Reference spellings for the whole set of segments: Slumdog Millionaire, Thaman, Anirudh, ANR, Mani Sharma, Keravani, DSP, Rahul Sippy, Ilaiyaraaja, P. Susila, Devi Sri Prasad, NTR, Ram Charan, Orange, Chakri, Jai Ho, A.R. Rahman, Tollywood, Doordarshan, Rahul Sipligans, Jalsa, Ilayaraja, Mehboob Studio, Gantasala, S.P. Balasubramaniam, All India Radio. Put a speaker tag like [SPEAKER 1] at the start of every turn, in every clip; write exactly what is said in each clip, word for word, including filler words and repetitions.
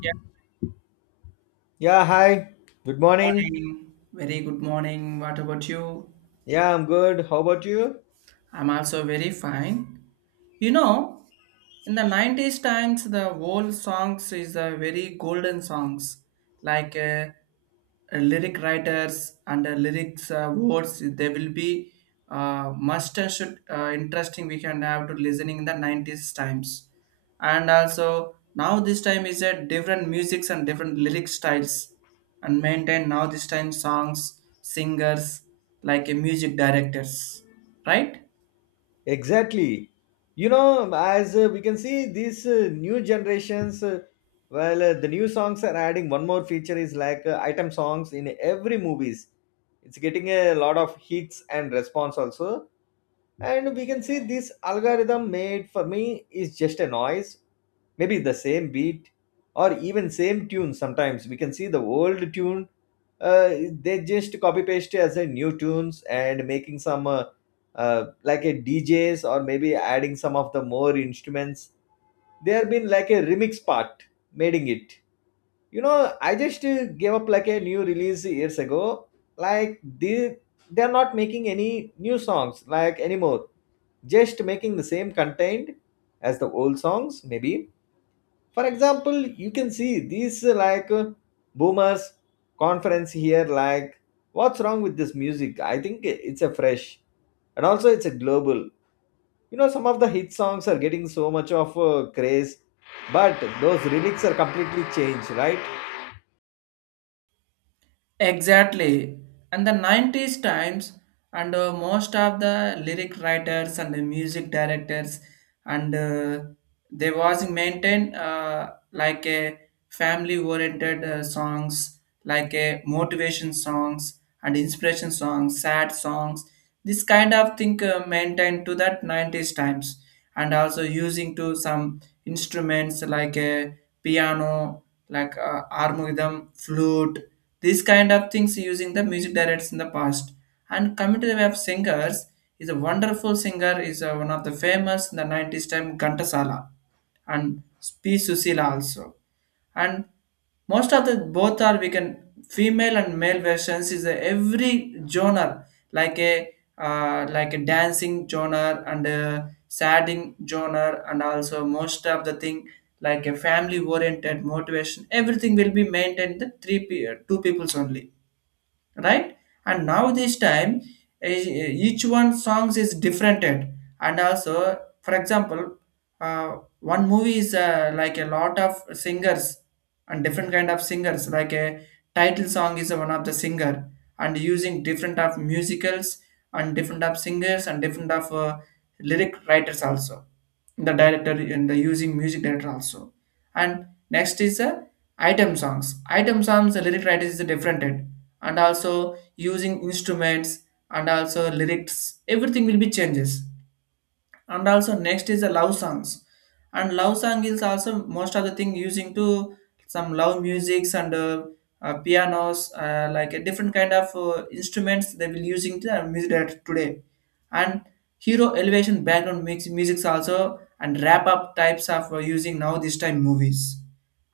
[SPEAKER 1] Yeah,
[SPEAKER 2] Yeah, hi. Good
[SPEAKER 1] good
[SPEAKER 2] morning.
[SPEAKER 1] morning. Very good morning. What about you?
[SPEAKER 2] Yeah, I'm good. How about you?
[SPEAKER 1] I'm also very fine. You know, in the nineties times, the old songs is a very golden songs, like uh, uh, lyric writers and uh, lyrics uh, words. They will be uh, must and should uh, interesting. We can have to listening in the nineties times, and also now this time is a different musics and different lyric styles, and maintain now this time songs singers like a music directors, right?
[SPEAKER 2] Exactly. You know, as uh, we can see, these uh, new generations, uh, well, uh, the new songs are adding one more feature is like uh, item songs in every movies. It's getting a lot of hits and response also. And we can see this algorithm made for me is just a noise, maybe the same beat or even same tune. Sometimes we can see the old tune, uh, they just copy paste as a new tunes and making some uh, uh, like a D Js or maybe adding some of the more instruments. They have been like a remix part, making it. You know, I just uh, gave up like a new release years ago. Like they they are not making any new songs like anymore, just making the same content as the old songs maybe. For example, you can see these uh, like uh, boomers conference here, like what's wrong with this music? I think it's a fresh, and also it's a global. You know, some of the hit songs are getting so much of uh, craze, but those lyrics are completely changed, right?
[SPEAKER 1] Exactly. And the nineties times, and uh, most of the lyric writers and the music directors, and uh, they was maintained uh, like a family-oriented uh, songs, like a motivation songs and inspiration songs, sad songs. This kind of thing uh, maintained to that nineties times, and also using to some instruments like a piano, like uh, harmonium, flute. These kind of things using the music directors in the past. And coming to the way of singers, is a wonderful singer is uh, one of the famous in the nineties time Gantasala, and P. Susila also. And most of the both are we can female and male versions is a every genre, like a uh, like a dancing genre and a sadding genre, and also most of the thing like a family oriented motivation, everything will be maintained the three pe- two peoples only, right? And now this time, eh, each one songs is different, and also for example, uh, one movie is uh, like a lot of singers and different kind of singers, like a title song is one of the singer, and using different of musicals and different of singers and different of uh, lyric writers also, the director and the using music director also. And next is uh, item songs. Item songs, the lyric writing is different, and also using instruments and also lyrics, everything will be changes. And also next is the love songs, and love song is also most of the thing using to some love musics and uh, uh, pianos, uh, like a different kind of uh, instruments they will using to uh, music that today. And hero elevation background mix musics also, and wrap up types of uh, using now this time movies,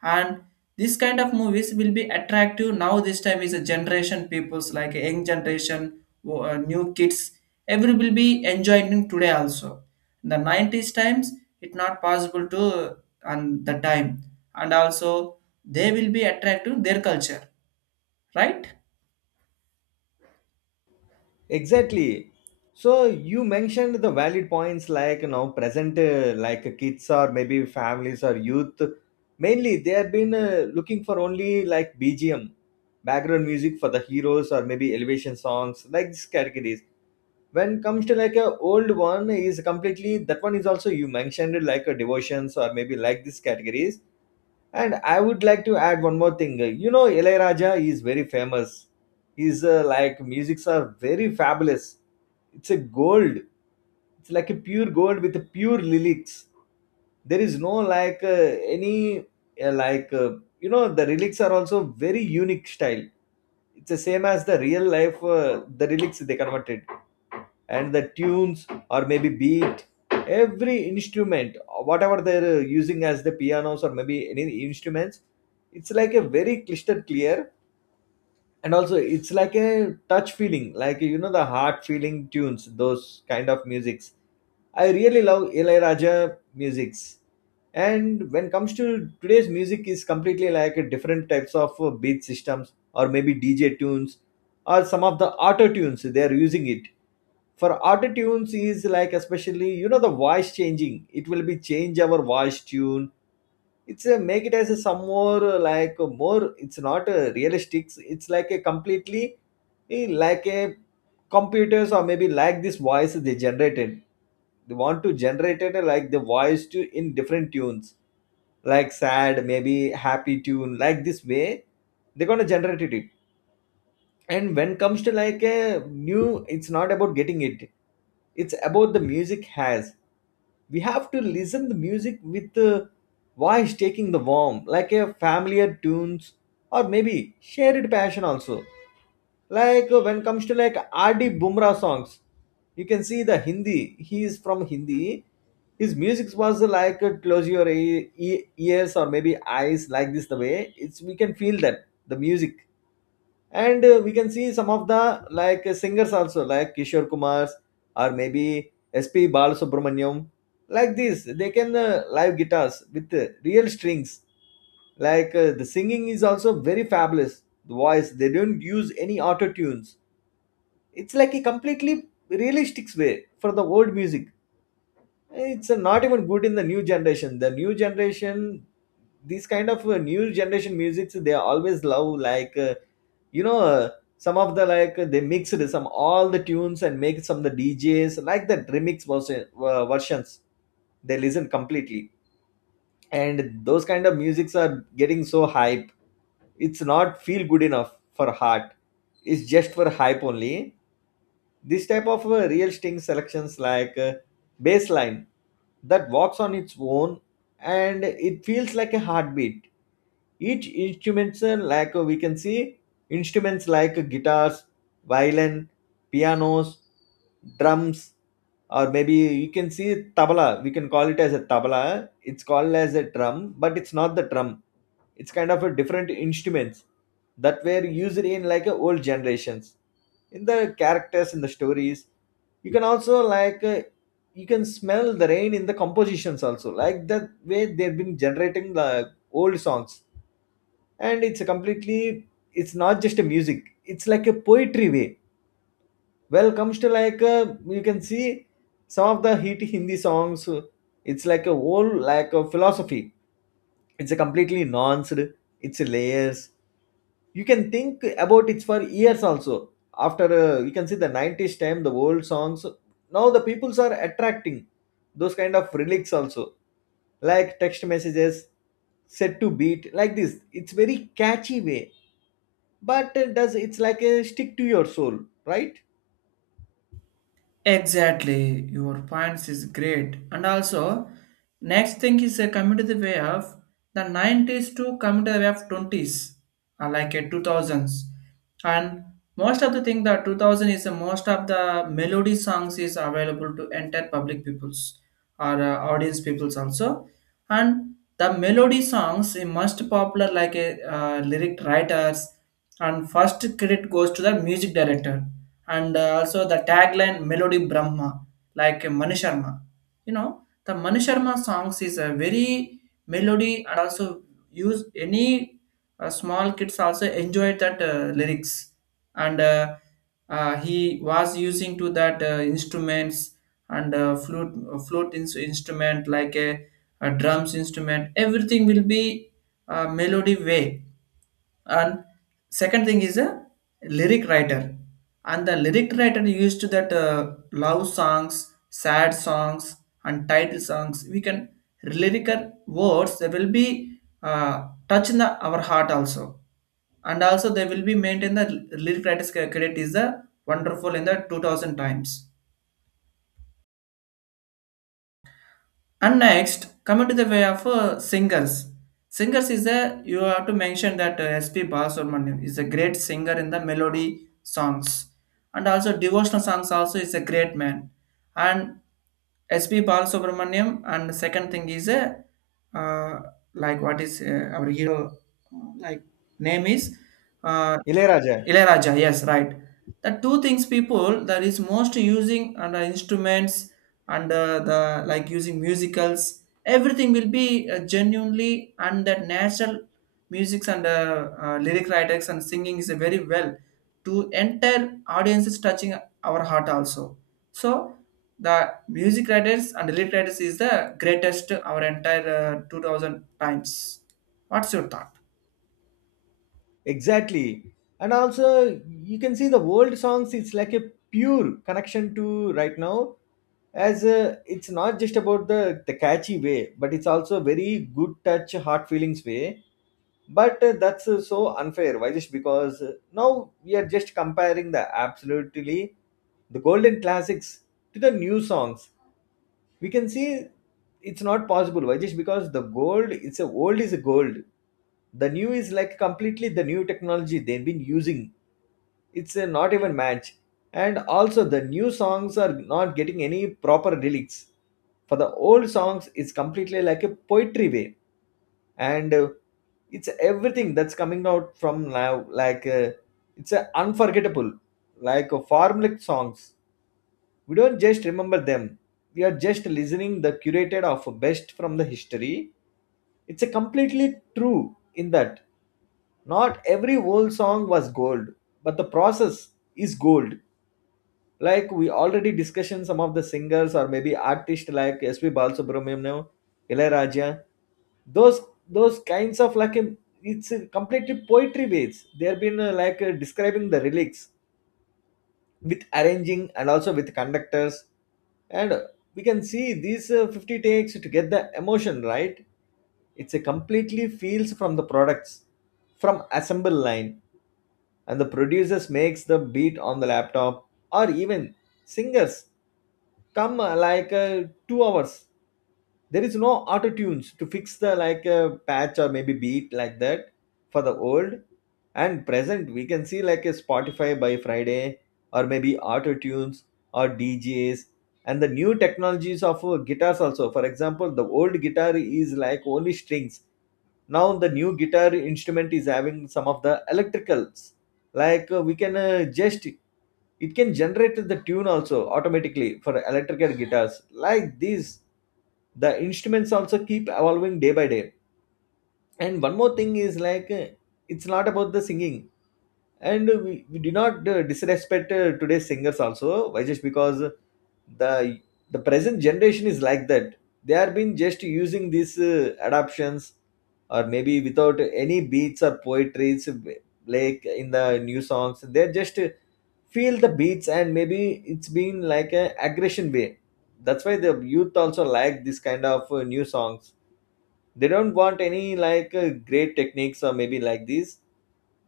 [SPEAKER 1] and this kind of movies will be attractive now this time is a generation people's like young generation, uh, new kids. Every will be enjoying today also. In the nineties times it not possible to uh, on the time, and also they will be attracted to their culture, right?
[SPEAKER 2] Exactly. So you mentioned the valid points like, you know, present uh, like kids or maybe families or youth, mainly they have been uh, looking for only like B G M, background music for the heroes or maybe elevation songs like these categories. When comes to like a old one is completely, that one is also you mentioned like a devotions or maybe like these categories, and I would like to add one more thing. You know, Ilaiyaraaja is very famous. His uh, like musics are very fabulous. It's a gold. It's like a pure gold with a pure lyrics. There is no like uh, any uh, like uh, you know, the lyrics are also very unique style. It's the same as the real life. Uh, the lyrics they converted, and the tunes or maybe beat, every instrument whatever they're using as the pianos or maybe any instruments, it's like a very crystal clear, and also it's like a touch feeling, like you know, the heart feeling tunes, those kind of musics. I really love ilayaraja musics. And when it comes to today's music is completely like a different types of uh, beat systems or maybe dj tunes or some of the auto tunes they are using it. For auto tunes is like, especially you know, the voice changing, it will be change our voice tune. It's a make it as a some more uh, like uh, more. It's not a realistic. It's like a completely eh, like a computers or maybe like this voice they generated. They want to generate it uh, like the voice to in different tunes, like sad, maybe happy tune, like this way. They're gonna generate it. And when comes to like a new, it's not about getting it, it's about the music has, we have to listen the music with the voice, taking the warm like a familiar tunes or maybe shared passion also, like uh, when comes to like rd bumrah songs, you can see the hindi, he is from hindi. His music was uh, like uh, close your e- e- ears or maybe eyes, like this the way it's we can feel that the music. And uh, we can see some of the like uh, singers also like kishore kumars or maybe sp balasubramaniam. Like this, they can uh, live guitars with uh, real strings. Like uh, the singing is also very fabulous, the voice, they don't use any auto tunes. It's like a completely realistic way for the old music. It's uh, not even good in the new generation. The new generation, these kind of uh, new generation musics, they always love like uh, you know uh, some of the like uh, they mixed some all the tunes and make some of the djs like the remix version, uh, versions, they listen completely, and those kind of musics are getting so hype. It's not feel good enough for heart, it's just for hype only. This type of uh, real string selections, like uh, baseline that walks on its own, and it feels like a heartbeat. Each instruments uh, like uh, we can see instruments like uh, guitars, violin, pianos, drums, or maybe you can see tabla. We can call it as a tabla. It's called as a drum, but it's not the drum, it's kind of a different instruments that were used in like a old generations, in the characters in the stories. You can also like uh, you can smell the rain in the compositions also, like that way they've been generating the old songs. And it's a completely, it's not just a music, it's like a poetry way. Well comes to like uh, you can see some of the hit hindi songs uh, it's like a whole like a philosophy, it's a completely nuanced, it's layers, you can think about it for years also. After uh, you can see the nineties time, the old songs, now the peoples are attracting those kind of relics also, like text messages set to beat like this, it's very catchy way. But uh, does it's like a stick to your soul, right?
[SPEAKER 1] Exactly, your points is great. And also, next thing is uh, coming to the way of the nineties to coming to the way of twenties, uh, like a two thousands. And most of the thing that two thousand is uh, most of the melody songs is available to entire public peoples or uh, audience peoples also. And the melody songs is most popular, like a uh, lyric writers, and first credit goes to the music director, and uh, also the tagline melody brahma, like Mani Sharma. You know, the Mani Sharma songs is a very melody, and also use any uh, small kids also enjoy that uh, lyrics, and uh, uh, he was using to that uh, instruments, and uh, flute. Flute ins- instrument like a, a drums instrument, everything will be uh, melody way. And second thing is a lyric writer, and the lyric writer used to that uh, love songs, sad songs and title songs. We can lyrical words, they will be uh, touch in the, our heart also, and also they will be maintained the lyric writer's credit is the wonderful in the two thousand times. And next, coming to the way of uh, singers. Singers is a you have to mention that uh, S P. Balasubramanian is a great singer in the melody songs, and also devotional songs also is a great man. And S P. Balasubramaniam and the second thing is a uh, like what is uh, our hero uh, like name is uh,
[SPEAKER 2] ilayaraja.
[SPEAKER 1] Ilayaraja, yes, right. The two things people that is most using and uh, instruments, and uh, the like using musicals, everything will be uh, genuinely and that natural musics, and uh, uh, lyric writers and singing is a very well to enter audiences touching our heart also. So the music writers and lyric writers is the greatest our entire uh, two thousand times. What's your thought?
[SPEAKER 2] Exactly. And also, you can see the old songs, it's like a pure connection to right now, as uh, it's not just about the, the catchy way, but it's also very good touch, heart feelings way. But uh, that's uh, so unfair. Why? Just because uh, now we are just comparing the absolutely the golden classics to the new songs, we can see it's not possible. Why? Just because the gold, it's a old is a gold, the new is like completely the new technology they've been using, it's a not even match. And also the new songs are not getting any proper lyrics. For the old songs, it's completely like a poetry way. And uh, it's everything that's coming out from now, like uh, it's a unforgettable, like uh, formulaic songs, we don't just remember them, we are just listening the curated of best from the history. It's a completely true in that not every old song was gold, but the process is gold. Like we already discussed some of the singers or maybe artists like sp balasubramaniam, ilayaraja, those those kinds of like a- it's a completely poetry ways, they have been uh, like uh, describing the relics with arranging and also with conductors. And we can see these uh, fifty takes to get the emotion right. It's a completely feels from the products, from assemble line, and the producers makes the beat on the laptop, or even singers come uh, like uh, two hours. There is no auto tunes to fix the like a patch or maybe beat like that for the old. And present we can see like a spotify by friday, or maybe auto tunes, or djs, and the new technologies of uh, guitars also. For example, the old guitar is like only strings, now the new guitar instrument is having some of the electricals. Like uh, we can uh, just, it can generate the tune also automatically for electrical guitars. Like these, the instruments also keep evolving day by day. And one more thing is like uh, it's not about the singing. And we, we do not uh, disrespect uh, today's singers also. Why? Just because the the present generation is like that. They are been just using these uh, adaptions or maybe without any beats or poetries, like in the new songs they're just uh, feel the beats and maybe it's been like a aggression way. That's why the youth also like this kind of uh, new songs. They don't want any like uh, great techniques or maybe like this.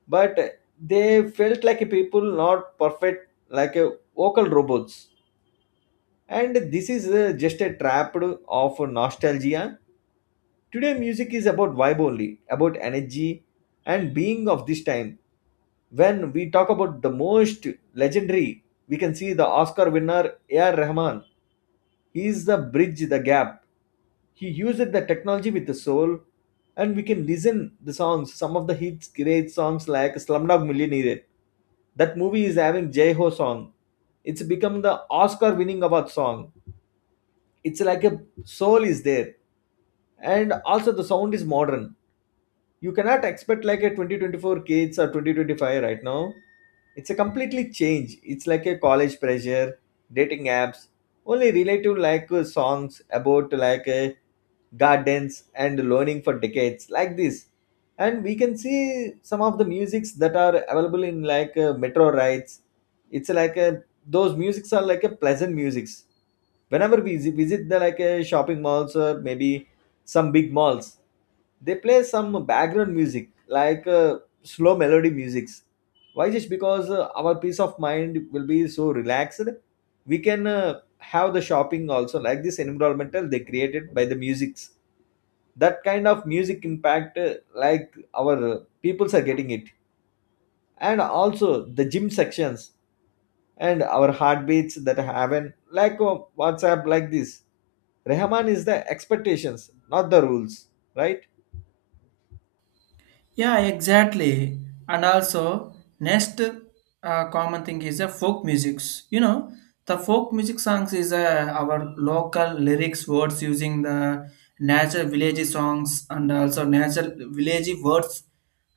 [SPEAKER 2] But uh, they felt like a people not perfect, like a vocal robots, and this is uh, just a trap of nostalgia. Today music is about vibe only, about energy and being of this time. When we talk about the most legendary, we can see the Oscar winner A R. Rahman. He is the bridge the gap. He used the technology with the soul, and we can listen the songs. Some of the hits, great songs like Slumdog Millionaire. That movie is having Jai Ho song. It's become the Oscar winning award song. It's like a soul is there, and also the sound is modern. You cannot expect like a twenty twenty-four kids or twenty twenty-five right now. It's a completely change. It's like a college pressure, dating apps, only relative like uh, songs about like uh, gardens and learning for decades like this. And we can see some of the musics that are available in like uh, metro rides. It's like a, those musics are like a pleasant musics whenever we visit, visit the like a shopping malls or maybe some big malls. They play some background music like uh, slow melody musics. Why? Just because uh, our peace of mind will be so relaxed, we can uh, have the shopping also like this environmental they created by the musics. That kind of music impact uh, like our uh, peoples are getting it, and also the gym sections and our heartbeats that happen like uh, WhatsApp like this. Rahman is the expectations, not the rules, right?
[SPEAKER 1] Yeah, exactly. And also, next uh, common thing is the folk musics. You know, the folk music songs is uh, our local lyrics words using the natural village songs, and also natural village words,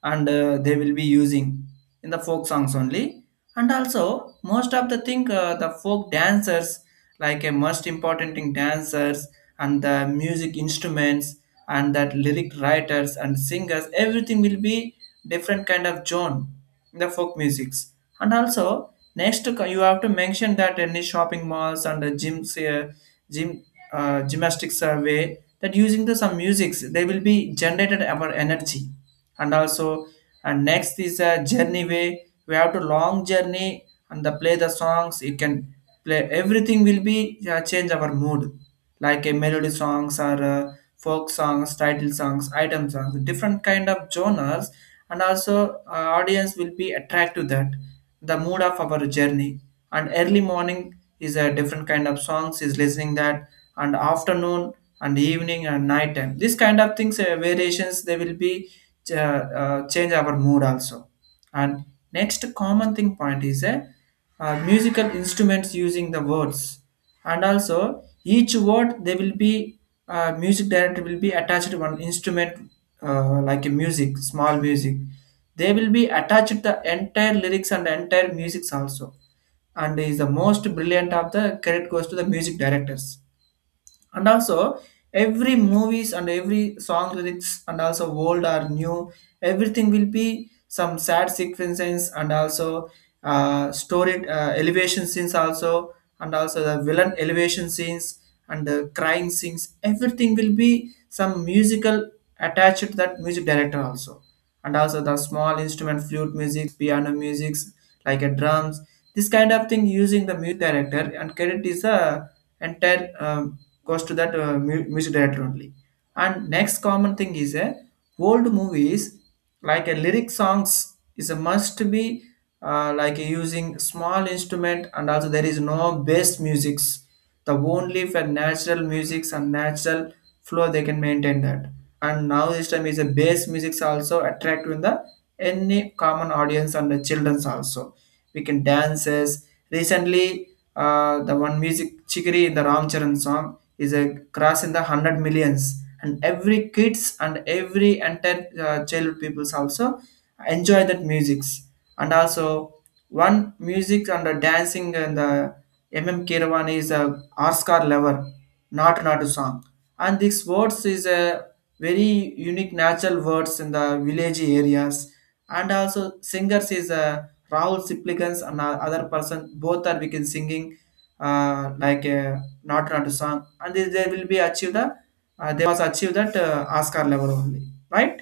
[SPEAKER 1] and uh, they will be using in the folk songs only. And also most of the thing, uh, the folk dancers, like a most important thing dancers, and the music instruments and that lyric writers and singers, everything will be different kind of genre in the folk musics. And also next co- you have to mention that any shopping malls and the gyms, uh, gym uh, gymnastics survey that using the some musics, they will be generated our energy. And also, and next is a journey way. We have to long journey and the play the songs, you can play. Everything will be uh, change our mood, like a melody songs or uh, folk songs, title songs, item songs, different kind of genres. And also uh, audience will be attracted to that, the mood of our journey. And early morning is a different kind of songs is listening that, and afternoon and evening and night time. This kind of things uh, variations, they will be uh, uh, change our mood also. And next common thing point is a uh, musical instruments using the words, and also each word they will be uh, music director will be attached to one instrument, uh, like a music small music they will be attached the entire lyrics and entire musics also. And is the most brilliant of the credit goes to the music directors. And also every movies and every song lyrics, and also old or new, everything will be some sad sequences, and also uh, story uh, elevation scenes also, and also the villain elevation scenes and the crying scenes, everything will be some musical attached to that music director also. And also the small instrument, flute music, piano musics, like a drums. This kind of thing using the music director, and credit is a entire um, goes to that uh, mu- music director only. And next common thing is a old movies, like a lyric songs is a must be uh, like using small instrument, and also there is no bass musics. The only for natural musics and natural flow they can maintain that. And now this time is a bass musics also attract in the any common audience and the childrens also. We can dances recently, uh, the one music chikiri in the Ram Charan song is a cross in the one hundred millions, and every kids and every entire uh, child peoples also enjoy that musics. And also one music and the dancing and the mm Keravani is a Oscar lover, not not a song, and these words is a very unique natural words in the village areas. And also singers is uh, Rahul Sipligans and o- other person, both are we can singing uh, like uh, not not a song, and they, they will be achieve the uh, they must achieve that uh, Oscar level only, right?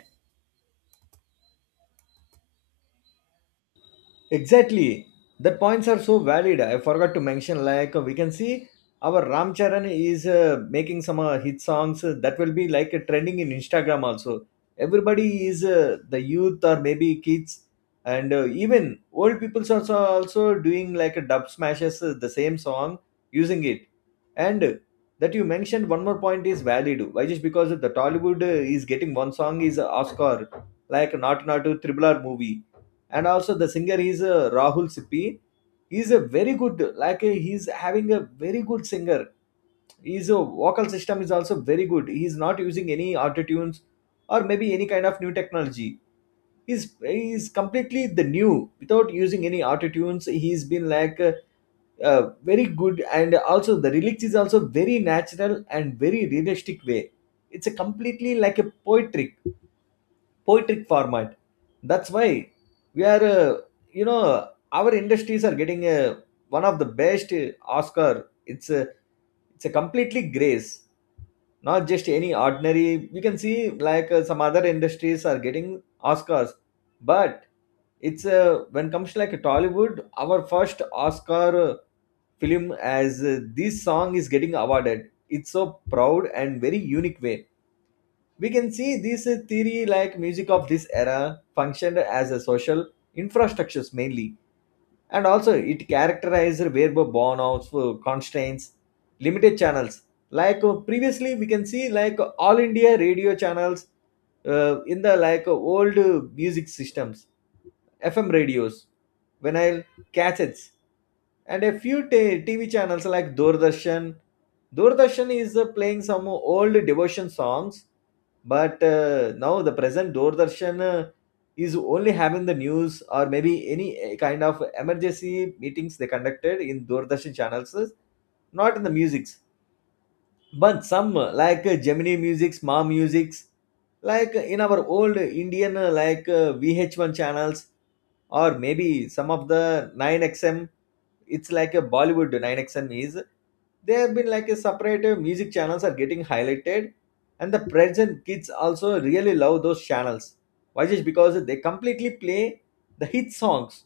[SPEAKER 2] Exactly. The points are so valid. I forgot to mention, like, we can see our Ram Charan is uh, making some uh, hit songs uh, that will be like uh, trending in Instagram also. Everybody is uh, the youth or maybe kids, and uh, even old people also also doing like a dub smashes uh, the same song using it. And uh, that you mentioned one more point is valid. Why just because the Tollywood uh, is getting one song is Oscar, like Not Not Triple R movie. And also the singer is uh, Rahul Sippy. He's a very good like uh, he's having a very good singer. His uh, vocal system is also very good. He's not using any auto tunes or maybe any kind of new technology. He's he's completely the new, without using any auto tunes. He's been like uh, uh, very good, and also the lyrics is also very natural and very realistic way. It's a completely like a poetry, poetic format. That's why we are, uh, you know, our industries are getting uh, one of the best uh, Oscar. It's a it's a completely grace, not just any ordinary. You can see like uh, some other industries are getting Oscars, but it's uh, when comes to like Tollywood, our first Oscar uh, film as uh, this song is getting awarded. It's so proud and very unique way we can see this uh, theory like music of this era functioned as a social infrastructures mainly, and also it characterized verbal burnouts uh, constraints, limited channels. Like uh, previously we can see like all India radio channels uh, in the like uh, old uh, music systems, F M radios, vinyl, cassettes, and a few t- TV channels like Doordarshan. Doordarshan is uh, playing some old devotion songs, but uh, now the present Doordarshan uh, is only having the news or maybe any uh, kind of emergency meetings they conducted in Doordarshan channels, not in the musics, but some uh, like uh, gemini musics ma musics, like uh, in our old Indian uh, like uh, V H one channels or maybe some of the nine X M. It's like a Bollywood nine X M is there. Have been like a separate uh, music channels are getting highlighted, and the present kids also really love those channels. Why? Just because they completely play the hit songs,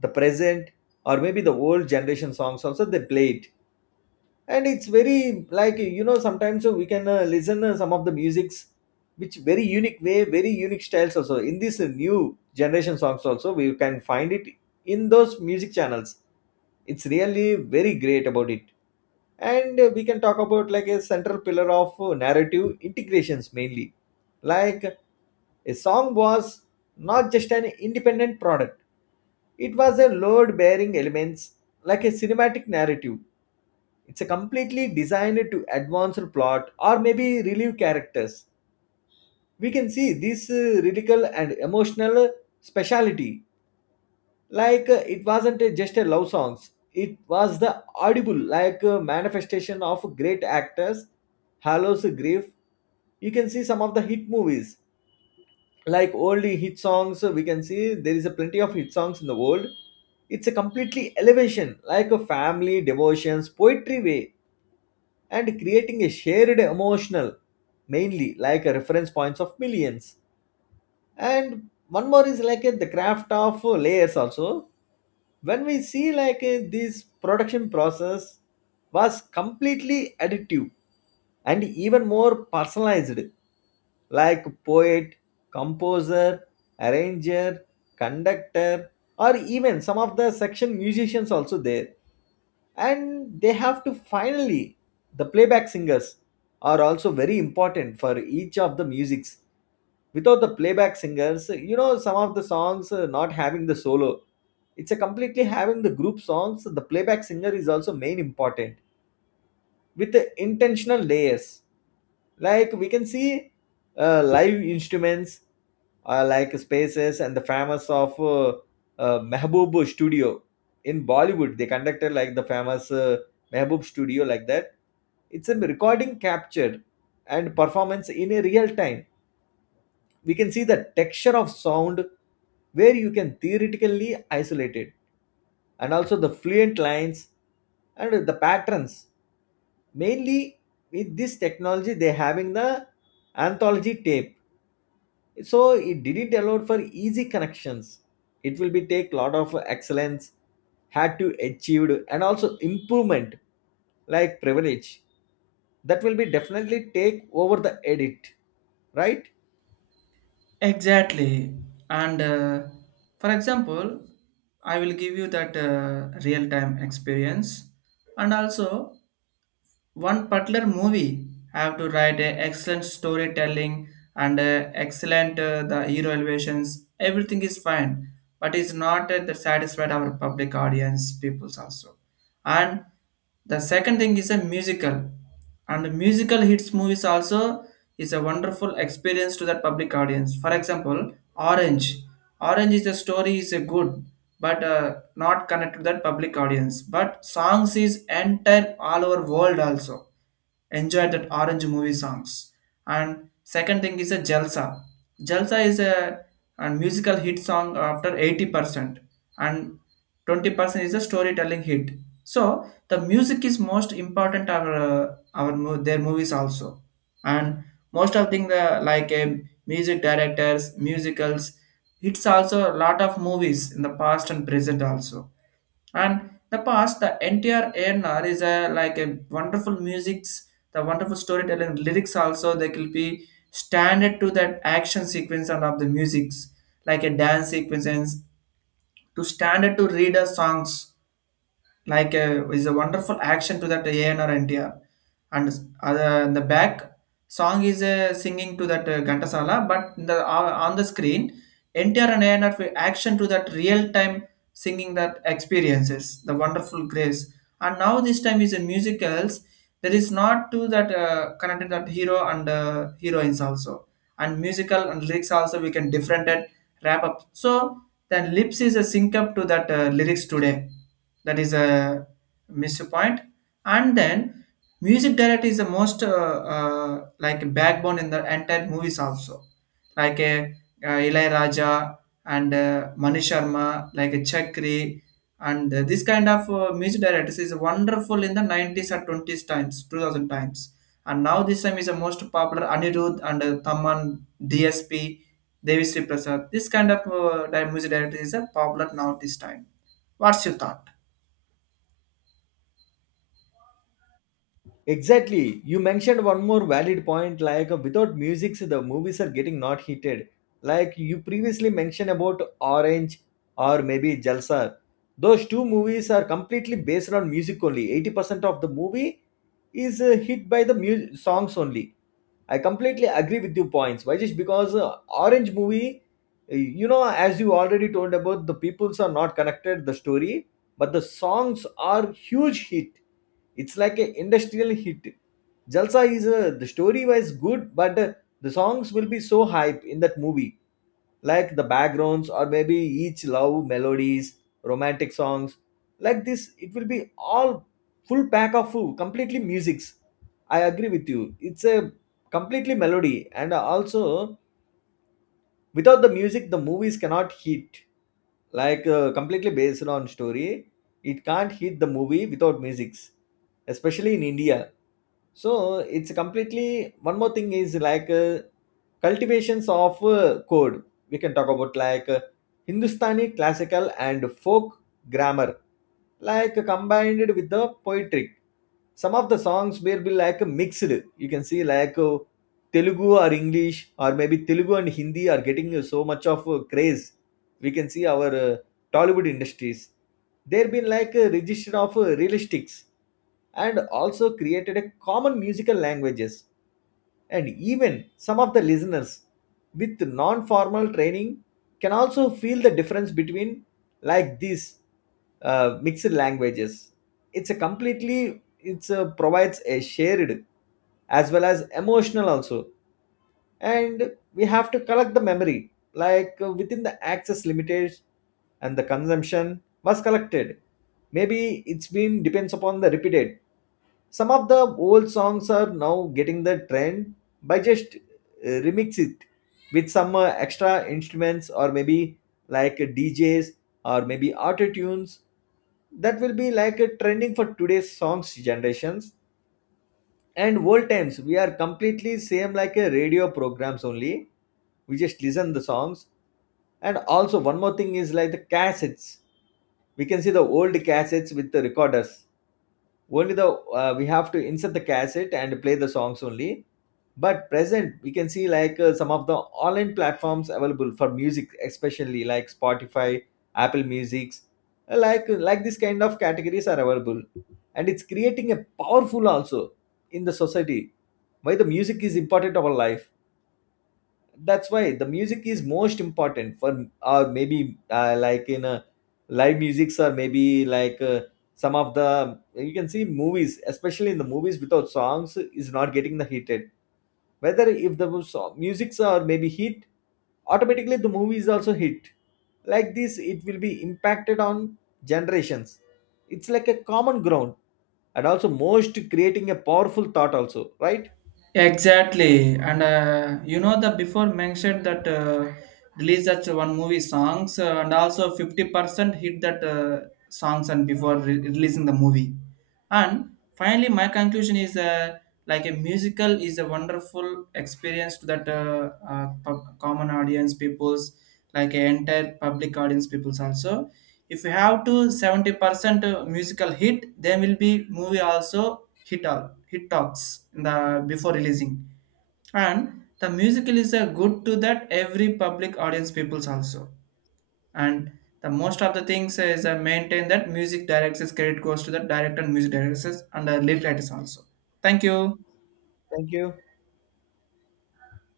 [SPEAKER 2] the present or maybe the old generation songs also they play it. And it's very like you know sometimes uh, we can uh, listen uh, some of the musics which very unique way, very unique styles also in this uh, new generation songs also we can find it in those music channels. It's really very great about it. And uh, we can talk about like a central pillar of uh, narrative integrations mainly, like a song was not just an independent product. It was a load bearing elements like a cinematic narrative. It's a completely designed to advance the plot or maybe relieve characters. We can see this uh, lyrical and emotional speciality. Like uh, it wasn't uh, just a love songs. It was the audible like uh, manifestation of great actors, hallows grief. You can see some of the hit movies, like old hit songs. We can see there is a plenty of hit songs in the world. It's a completely elevation like a family devotions poetry way, and creating a shared emotional mainly like a reference points of millions. And one more is like a, the craft of uh, layers also. When we see like uh, this production process was completely additive and even more personalized. Like poet, composer, arranger, conductor, or even some of the section musicians also there. And they have to finally the playback singers are also very important for each of the musics. Without the playback singers, you know, some of the songs uh, not having the solo. It's a completely having the group songs. The playback singer is also main important with the intentional layers. Like we can see uh, live instruments, uh, like spaces and the famous of uh, uh, Mehboob Studio. In Bollywood they conducted like the famous uh, Mehboob Studio like that. It's a recording captured and performance in a real time. We can see the texture of sound where you can theoretically isolate it, and also the fluent lines and the patterns mainly. With this technology they having the anthology tape, so it didn't allow for easy connections. It will be take lot of excellence had to achieved, and also improvement like privilege that will be definitely take over the edit, right?
[SPEAKER 1] Exactly. and uh, For example, I will give you that uh, real time experience. And also one particular movie I have to write a excellent storytelling, and uh, excellent uh, the hero elevations, everything is fine, but it's not uh, that satisfied our public audience peoples also. And the second thing is a musical, and the musical hits movies also is a wonderful experience to that public audience. For example, Orange. Orange is the story is a good, but uh, not connect to that public audience. But songs is entire all over world also. Enjoy that Orange movie songs. And second thing is a Jalsa. Jalsa is a, a musical hit song after eighty percent, and twenty percent is a storytelling hit. So the music is most important our uh, our mo- their movies also. And most of thing the like a music directors, musicals, hits also a lot of movies in the past and present also. And the past the N T R a N R is a, like a wonderful music's, the wonderful storytelling lyrics also. They could be standard to that action sequence and of the musics, like a dance sequences to standard to reader songs, like uh, is a wonderful action to that A N R N T R. and uh, the back song is uh, singing to that uh, Gantasala, but the uh, on the screen N T R and A N R fi- action to that real time singing, that experiences the wonderful grace. And now this time is a musicals, there is not to that uh, connected that hero and uh, heroines also, and musical and lyrics also we can different and wrap up. So then lips is a sync up to that uh, lyrics today, that is a miss point. And then music director is the most uh, uh, like backbone in the entire movies also, like a uh, uh, Ilai Raja, and uh, Mani Sharma, like a Chakri, and uh, this kind of uh, music directors is wonderful in the nineties or twenties times two thousand times. And now this time is the most popular Anirudh and uh, Thaman, D S P, Devi Sri Prasad. This kind of uh, di- music director is a popular now this time. What's your thought?
[SPEAKER 2] Exactly. You mentioned one more valid point like uh, without music so the movies are getting not heated. Like you previously mentioned about Orange or maybe Jalsa. Those two movies are completely based on music only. eighty percent of the movie is uh, hit by the mu- songs only. I completely agree with your points. Why just because uh, Orange movie, uh, you know, as you already told about the peoples are not connected the story, but the songs are huge hit. It's like an industrial hit. Jalsa is a, the story was good, but uh, the songs will be so hype in that movie, like the backgrounds or maybe each love melodies, romantic songs. Like this it will be all full pack of full completely musics. I agree with you. It's a completely melody, and also without the music the movies cannot hit, like uh, completely based on story. It can't hit the movie without musics, especially in India. So it's completely one more thing is like uh, cultivations of uh, code. We can talk about like uh, Hindustani classical and folk grammar, like combined with the poetry. Some of the songs will be like mixed. You can see like uh, Telugu or English or maybe Telugu and Hindi are getting so much of uh, craze. We can see our uh, Tollywood industries there been like a register of uh, realistics, and also created a common musical languages. And even some of the listeners with non formal training can also feel the difference between like these uh, mixed languages. It's a completely, it's a, provides a shared as well as emotional also. And we have to collect the memory like uh, within the access limitations, and the consumption was collected, maybe it's been depends upon the repeated. Some of the old songs are now getting the trend by just uh, remix it with some uh, extra instruments or maybe like D Js or maybe auto tunes. That will be like a trending for today's songs generations. And old times we are completely same like a radio programs only. We just listen the songs. And also one more thing is like the cassettes. We can see the old cassettes with the recorders. Only the uh, we have to insert the cassette and play the songs only. But present we can see like uh, some of the online platforms available for music, especially like Spotify, Apple Musics, like uh, like this kind of categories are available. And it's creating a powerful also in the society. Why the music is important of our life? That's why the music is most important for or maybe uh, like in uh, live musics or maybe like uh, some of the you can see movies, especially in the movies without songs is not getting the heated. Whether if the song, musics are maybe hit, automatically the movie is also hit. Like this it will be impacted on generations. It's like a common ground, and also most creating a powerful thought also, right?
[SPEAKER 1] Exactly, and uh, you know, the before mentioned that uh, release that one movie songs uh, and also fifty percent hit that uh, songs and before re- releasing the movie, and finally my conclusion is uh, like a musical is a wonderful experience to that uh, uh, pub- common audience peoples, like an entire public audience peoples also. If you have to seventy percent musical hit, then will be movie also hit, all hit talks in the before releasing. And the musical is a good to that every public audience peoples also. And the most of the things is uh, maintain that music directors credit goes to the director and music directors and the lead writers also. Thank you.
[SPEAKER 2] Thank you.